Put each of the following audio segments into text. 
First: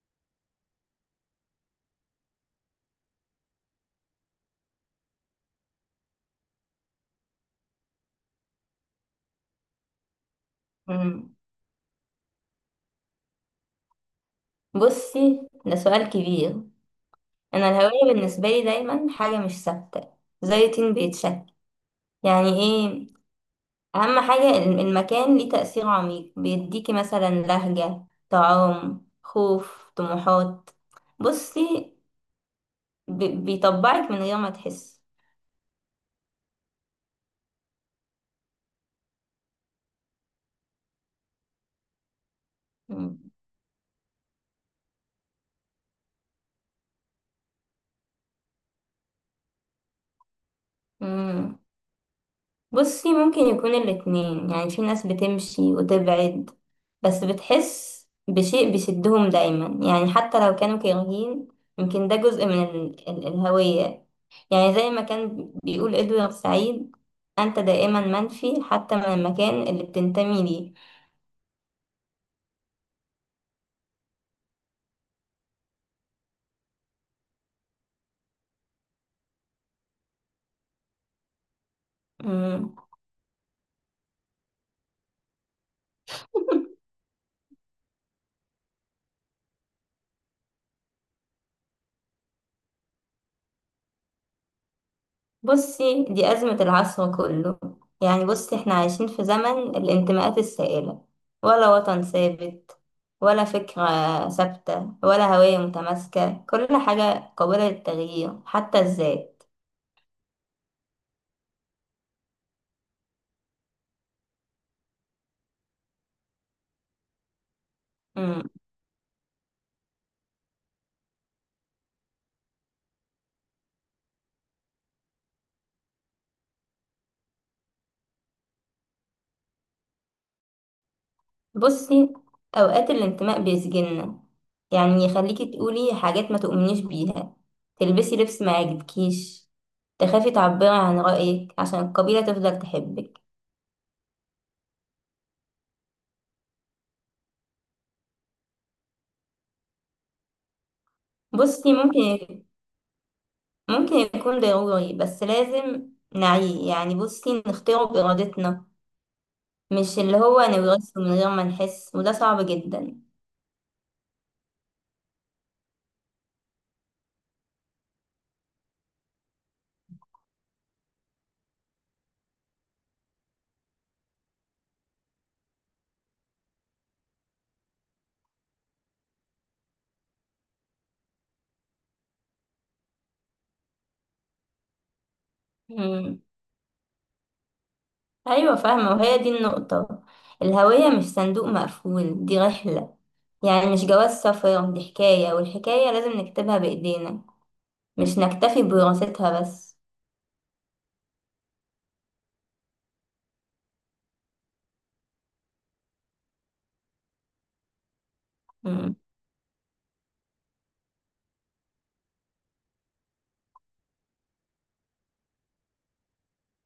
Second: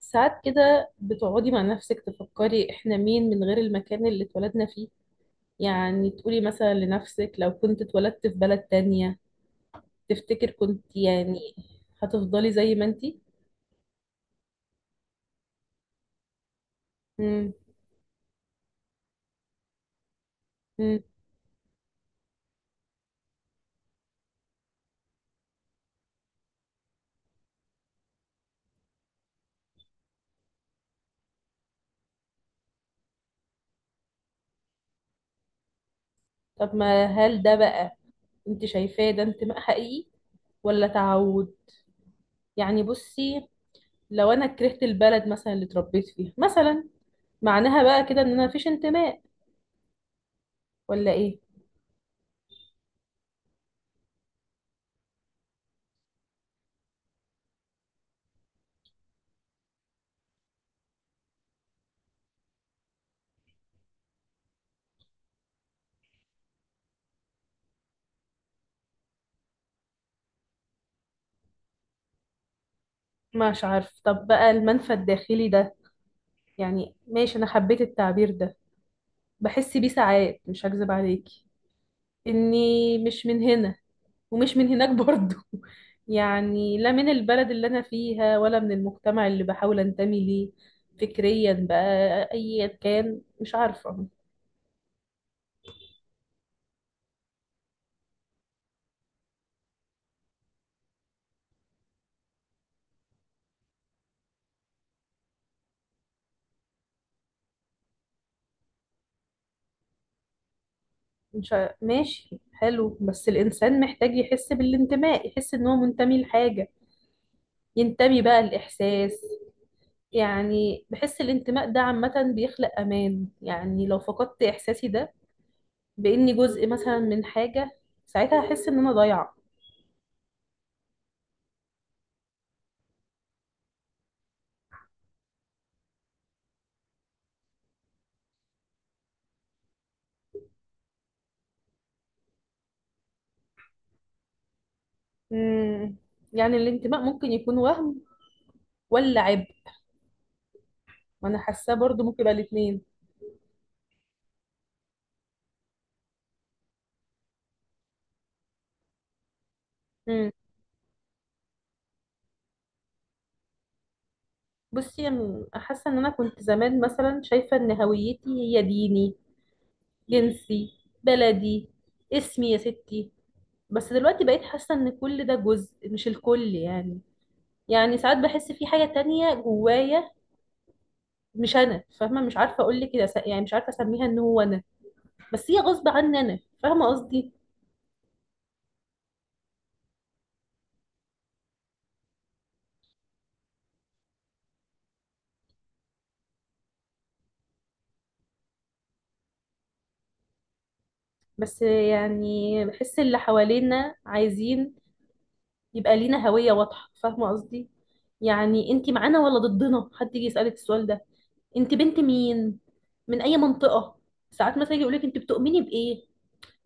ساعات كده بتقعدي مع نفسك تفكري احنا مين من غير المكان اللي اتولدنا فيه، يعني تقولي مثلا لنفسك لو كنت اتولدت في بلد تانية تفتكر كنت مم. يعني هتفضلي زي ما انتي. بصي ده سؤال كبير. مم. انا الهوية بالنسبة لي دايما حاجة مش ثابتة، زي طين مم. بيتشكل. يعني ايه؟ اهم حاجة المكان ليه تأثير عميق، بيديكي مثلا لهجة، طعام، خوف، طموحات. بصي، بيطبعك من غير ما تحس. طب ما هل ده بقى، انت شايفاه ده انتماء حقيقي ولا تعود؟ يعني مم. بصي، لو انا كرهت البلد مثلا اللي اتربيت فيها مثلا، معناها بقى كده ان انا مفيش انتماء ولا ايه؟ مم. بصي، ممكن يكون الاتنين. يعني في ناس بتمشي وتبعد، بس بتحس بشيء بيشدهم دايما، يعني حتى لو كانوا كارهين. يمكن ده جزء من ال الهوية. يعني زي ما كان بيقول إدوارد سعيد، أنت دائما منفي حتى من المكان اللي بتنتمي ليه. مش عارف، طب بقى المنفى الداخلي ده، يعني ماشي انا حبيت التعبير ده، بحس بيه ساعات مش هكذب عليكي مم. اني مش من هنا ومش من هناك برضو يعني لا من البلد اللي انا فيها ولا من المجتمع اللي بحاول انتمي ليه فكريا بقى، ايا كان مش عارفة. بصي، دي أزمة العصر كله. يعني بصي، احنا عايشين في زمن الانتماءات السائلة. ولا وطن ثابت، ولا فكرة ثابتة، ولا هوية متماسكة. كل حاجة قابلة للتغيير حتى الذات. مش ع... ماشي حلو، بس الانسان محتاج يحس بالانتماء، يحس ان هو منتمي لحاجة ينتمي بقى مم. الاحساس، يعني بحس الانتماء ده عامة بيخلق امان، يعني لو فقدت احساسي ده باني جزء مثلا من حاجه، ساعتها احس ان انا ضايعه. بصي، أوقات الانتماء بيسجننا. يعني يخليكي تقولي حاجات ما تؤمنيش بيها، تلبسي لبس ما يعجبكيش، تخافي تعبري عن رأيك عشان القبيلة تفضل تحبك. امم يعني الانتماء ممكن يكون وهم ولا عبء؟ وانا بصي حاساه برضو ممكن يبقى ممكن الاثنين. ممكن يكون ضروري، بس لازم نعيه. يعني بصي، نختاره بإرادتنا مش اللي امم هو نورثه من غير ما نحس، وده صعب جدا. بصي أنا حاسه ان انا كنت زمان مثلا شايفه ان هويتي هي ديني، جنسي، بلدي، اسمي يا ستي، بس دلوقتي بقيت حاسه ان كل ده جزء مش الكل يعني، يعني ساعات بحس في حاجه تانية جوايا، مش انا فاهمه، مش عارفه اقول لك كده، يعني مش عارفه اسميها ان هو انا، بس هي غصب مم. عني، انا فاهمه قصدي. أيوة فاهمة، وهي دي النقطة. الهوية مش صندوق مقفول، دي رحلة. يعني مش جواز سفر، دي حكاية، والحكاية لازم نكتبها بإيدينا، مش نكتفي بوراثتها بس. بس يعني بحس اللي حوالينا عايزين يبقى لينا هوية واضحة، فاهمة قصدي؟ يعني انتي مم. معانا ولا ضدنا، حد يجي يسألك السؤال ده، انتي بنت مين، من اي منطقة، ساعات مثلا يجي يقولك انتي بتؤمني بايه،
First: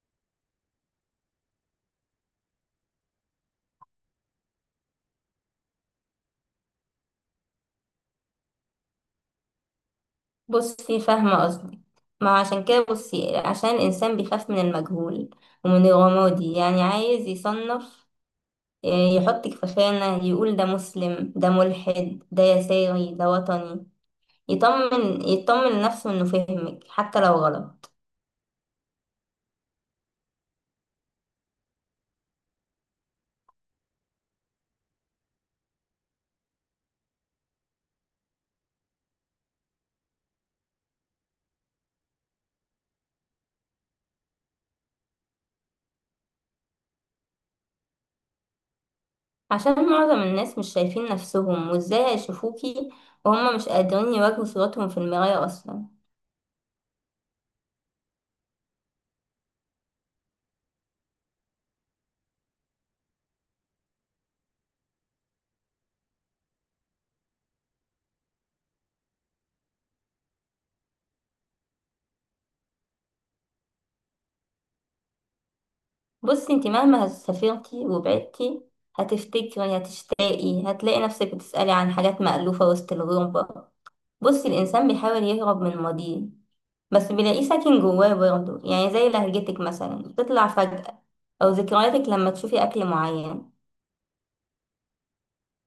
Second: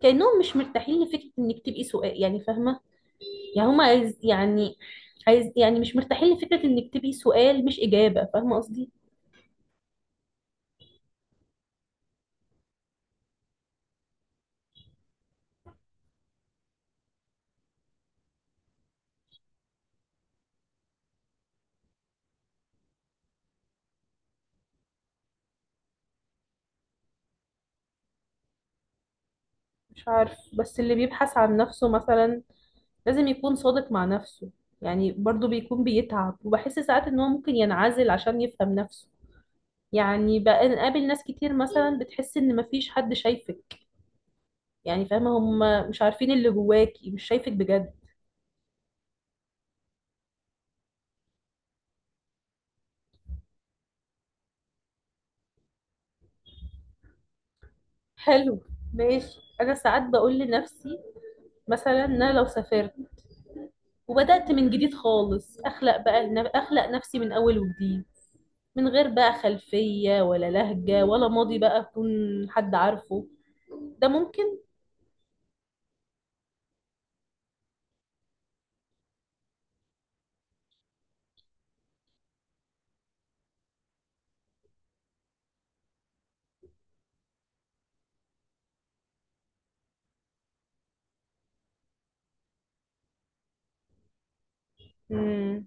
كأنهم مش مرتاحين لفكرة انك تبقي سؤال، يعني فاهمة؟ يعني هم عايز يعني، عايز يعني مش مرتاحين لفكرة انك تبقي سؤال مش إجابة، فاهمة قصدي؟ بصي فاهمة قصدي. ما عشان كده بصي، عشان الإنسان بيخاف من المجهول ومن الرمادي. يعني عايز يصنف، يحطك في خانة، يقول ده مسلم، ده ملحد، ده يساري، ده وطني. يطمن يطمن نفسه انه فهمك حتى لو غلط. مش عارف، بس اللي بيبحث عن نفسه مثلا لازم يكون صادق مع نفسه، يعني برضو بيكون بيتعب، وبحس ساعات ان هو ممكن ينعزل عشان يفهم نفسه. يعني بقى نقابل ناس كتير مثلا بتحس ان مفيش حد شايفك، يعني فاهمة، هم مش عارفين اللي جواكي، مش شايفك بجد. عشان معظم الناس مش شايفين نفسهم، وازاي هيشوفوكي وهم مش قادرين يواجهوا صورتهم في المراية اصلا؟ حلو، ماشي، انا ساعات بقول لنفسي مثلا ان انا لو سافرت وبدأت من جديد خالص، اخلق بقى اخلق نفسي من اول وجديد، من غير بقى خلفية ولا لهجة ولا ماضي بقى يكون حد عارفه، ده ممكن؟ بصي انت مهما سافرتي وبعدتي، هتفتكري، هتشتاقي، هتلاقي نفسك بتسألي عن حاجات مألوفة وسط الغربة. بصي الإنسان بيحاول يهرب من ماضيه، بس بيلاقيه ساكن جواه برضه. يعني زي لهجتك مثلا تطلع فجأة، أو ذكرياتك لما تشوفي أكل معين. مم.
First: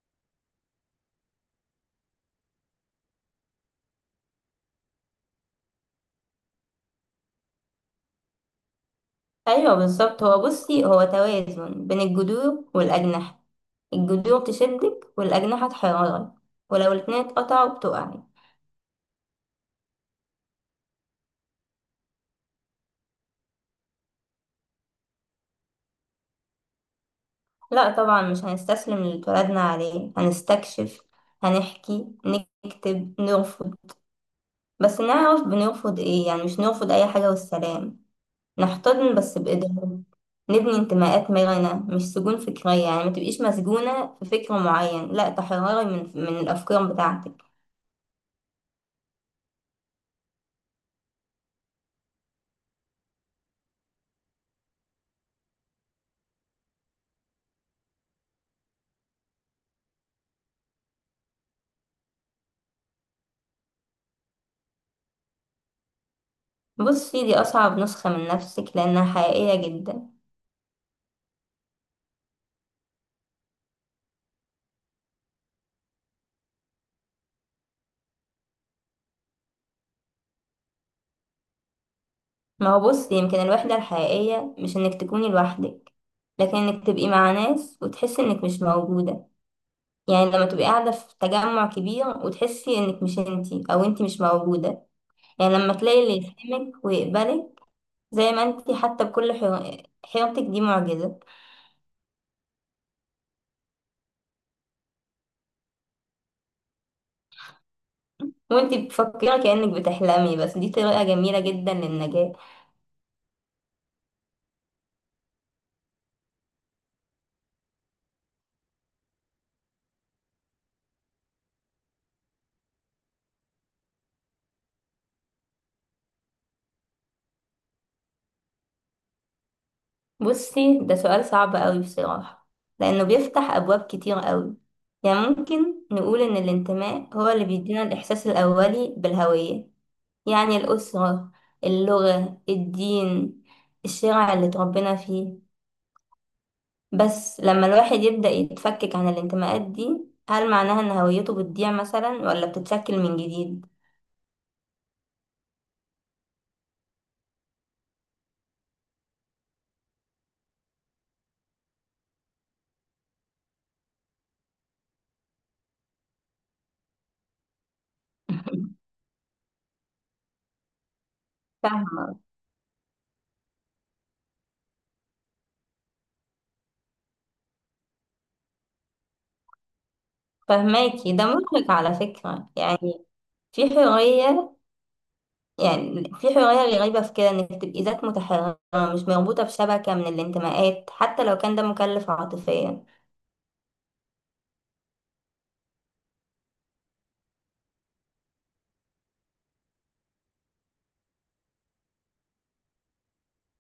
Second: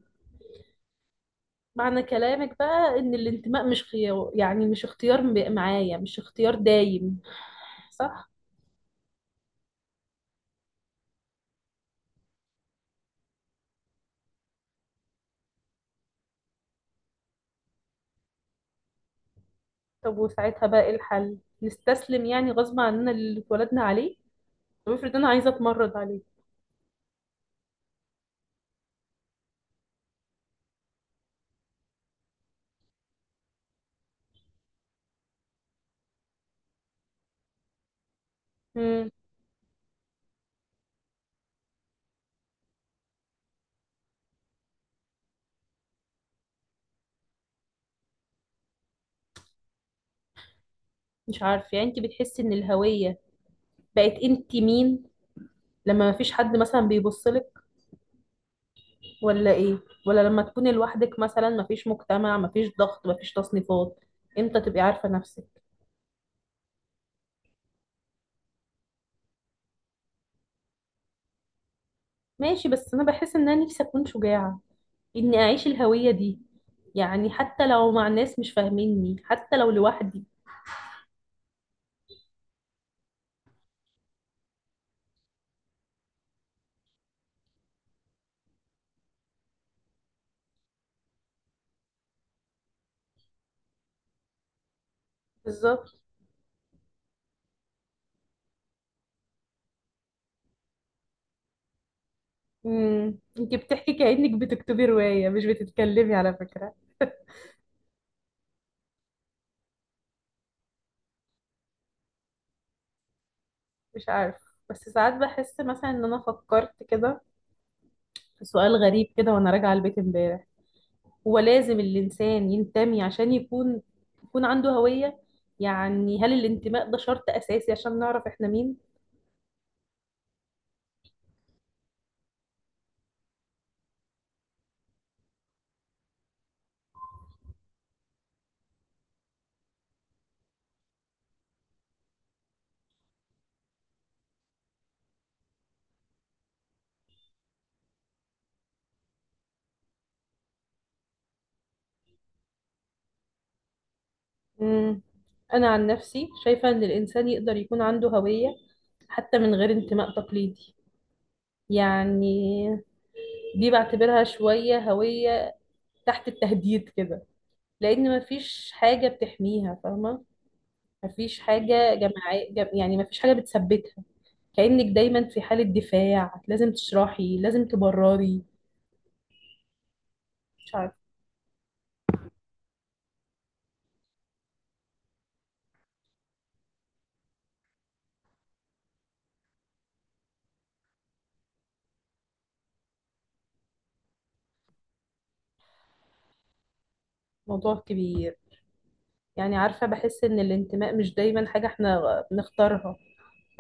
معنى كلامك بقى إن الانتماء مش خيار، يعني مش اختيار معايا، مش اختيار دايم، صح؟ أيوة بالظبط. هو بصي، هو توازن بين الجذور والأجنحة. الجذور تشدك والأجنحة تحيرك، ولو الاتنين اتقطعوا بتقعي. طب وساعتها بقى إيه الحل؟ نستسلم يعني غصب عننا اللي اتولدنا عليه؟ طب افرض أنا عايزة أتمرد عليه. لا طبعا، مش هنستسلم للي اتولدنا عليه، هنستكشف، هنحكي، نكتب، نرفض. بس نعرف بنرفض ايه، يعني مش نرفض أي حاجة والسلام. مم. نحتضن بس بإدراك، نبني انتماءات مرنة مش سجون فكرية. يعني ما تبقيش مسجونة في فكر معين، لا تحرري من الأفكار بتاعتك. مش عارفة، يعني أنت بتحسي إن الهوية بقت أنت مين لما مفيش حد مثلا بيبصلك ولا ايه؟ ولا لما تكوني لوحدك مثلا، مفيش مجتمع مفيش ضغط مفيش تصنيفات، امتى تبقي عارفة نفسك؟ بصي دي أصعب نسخة من نفسك لأنها حقيقية جدا. ماشي، بس انا بحس ان انا نفسي اكون شجاعة اني اعيش الهوية دي، يعني حتى لو مع ناس مش فاهميني، حتى لو لوحدي. ما هو بصي، يمكن الوحدة الحقيقية مش إنك تكوني لوحدك، لكن إنك تبقي مع ناس وتحسي إنك مش موجودة. يعني لما تبقي قاعدة في تجمع كبير وتحسي إنك مش إنتي، أو إنتي مش موجودة. يعني لما بالظبط. تلاقي اللي يفهمك ويقبلك، زي ما إنتي حتى بكل حيرتك، دي معجزة. امم، انت بتحكي كأنك بتكتبي رواية مش بتتكلمي على فكرة. وانتي بتفكري كأنك بتحلمي، بس دي طريقة جميلة جدا للنجاة. مش عارف، بس ساعات بحس مثلا ان انا فكرت كده في سؤال غريب كده وانا راجعة البيت امبارح، هو لازم الإنسان ينتمي عشان يكون، يكون عنده هوية؟ يعني هل الانتماء ده شرط أساسي عشان نعرف إحنا مين؟ بصي ده سؤال صعب قوي بصراحة، لأنه بيفتح أبواب كتير قوي. يعني ممكن نقول إن الانتماء هو اللي بيدينا الإحساس الأولي بالهوية. يعني الأسرة، اللغة، الدين، الشارع اللي اتربينا فيه. بس لما الواحد يبدأ يتفكك عن الانتماءات دي، هل معناها إن هويته بتضيع مثلا ولا بتتشكل من جديد؟ مم. أنا عن نفسي شايفة إن الإنسان يقدر يكون عنده هوية حتى من غير انتماء تقليدي، يعني دي بعتبرها شوية هوية تحت التهديد كده، لأن مفيش حاجة بتحميها، فاهمة؟ مفيش حاجة فاهمة. جماعية جم... يعني مفيش حاجة بتثبتها، كأنك دايما في حالة دفاع، لازم تشرحي لازم تبرري. مش عارفة، فهماكي ده مرهق على فكرة، يعني في حرية. يعني في حرية غريبة في كده، انك تبقي ذات متحررة مش مربوطة بشبكة من الانتماءات، حتى لو كان ده مكلف عاطفيا. موضوع كبير، يعني عارفة بحس إن الانتماء مش دايما حاجة احنا نختارها،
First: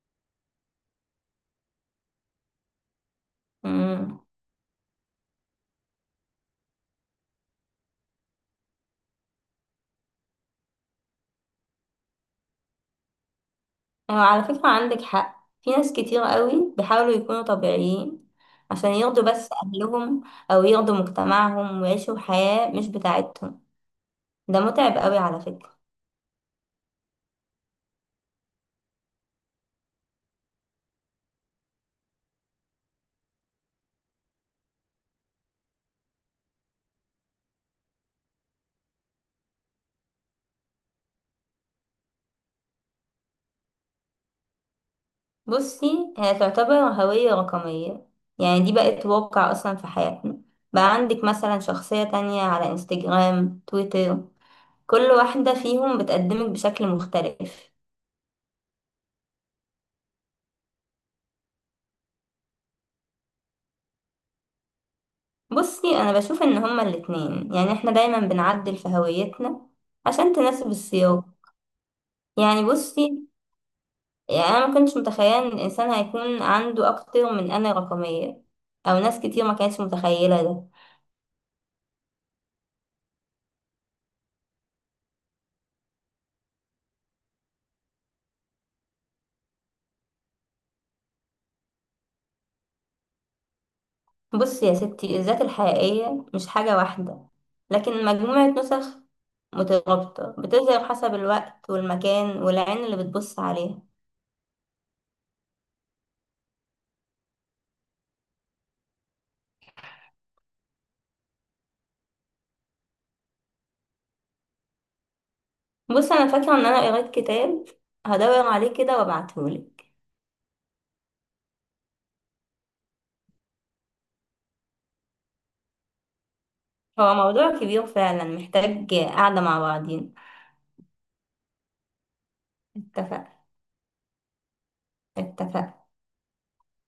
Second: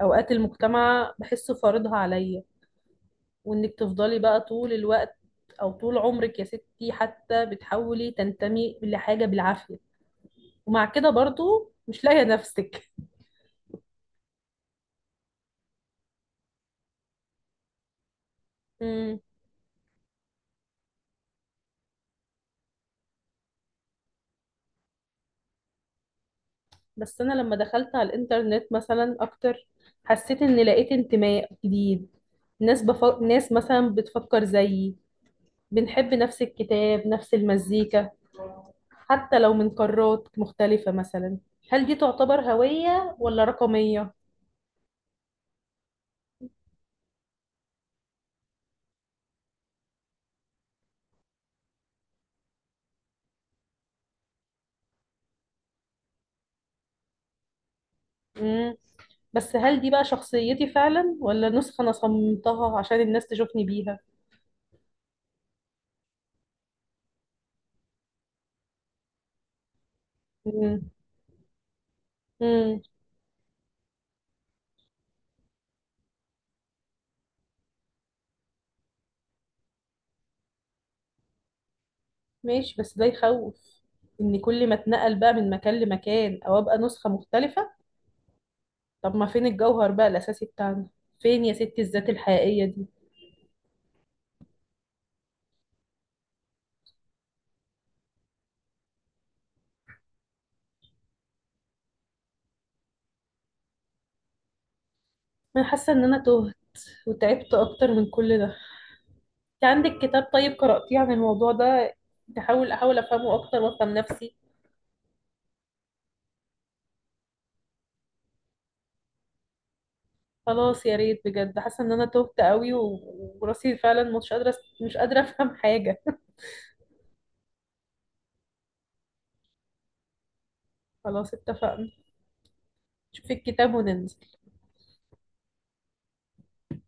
أوقات المجتمع بحسه فارضها عليا، وإنك تفضلي امم بقى طول الوقت أو طول عمرك يا ستي حتى بتحاولي تنتمي لحاجة بالعافية، ومع كده برضو مش لاقية نفسك. هو على فكرة عندك حق. في ناس كتير قوي بيحاولوا يكونوا طبيعيين عشان مم. يرضوا بس أهلهم، أو يرضوا مجتمعهم ويعيشوا حياة مش بتاعتهم. ده متعب قوي على فكرة. بس أنا لما دخلت على الإنترنت مثلا أكتر، حسيت إن لقيت انتماء جديد، ناس مثلا بتفكر زيي، بنحب نفس الكتاب نفس المزيكا، حتى لو من قارات مختلفة مثلا، هل دي تعتبر هوية ولا رقمية؟ بصي هي تعتبر هوية رقمية. يعني دي بقت واقع أصلا في حياتنا. بقى عندك مثلا شخصية تانية على انستجرام، تويتر، كل واحدة فيهم بتقدمك بشكل مختلف. مم. بس هل دي بقى شخصيتي فعلا ولا نسخة أنا صممتها عشان الناس تشوفني بيها؟ بصي أنا بشوف إن هما الاتنين، يعني احنا دايما بنعدل في هويتنا عشان تناسب مم. السياق. يعني مم. بصي. يعني أنا ما كنتش متخيلة إن الإنسان هيكون عنده أكتر من أنا رقمية، أو ناس كتير ما كانتش متخيلة ده. ماشي، بس ده يخوف إن كل ما اتنقل بقى من مكان لمكان أو أبقى نسخة مختلفة، طب ما فين الجوهر بقى الأساسي بتاعنا؟ فين يا ستي الذات الحقيقية دي؟ بص يا ستي، الذات الحقيقية مش حاجة واحدة، لكن مجموعة نسخ مترابطة بتظهر حسب الوقت والمكان والعين اللي بتبص عليها. أنا حاسة إن أنا تهت وتعبت أكتر من كل ده. أنت عندك كتاب طيب قرأتيه عن الموضوع ده، تحاول أحاول أفهمه أكتر وأفهم نفسي. بص، أنا فاكرة إن أنا قريت كتاب، هدور عليه كده وأبعتهولك. خلاص يا ريت بجد، حاسه ان انا تهت قوي وراسي فعلا مش قادره، مش قادره افهم حاجه هو موضوع كبير فعلا، محتاج قعدة مع بعضين. خلاص اتفقنا، اتفق. شوفي الكتاب وننزل. اتفق.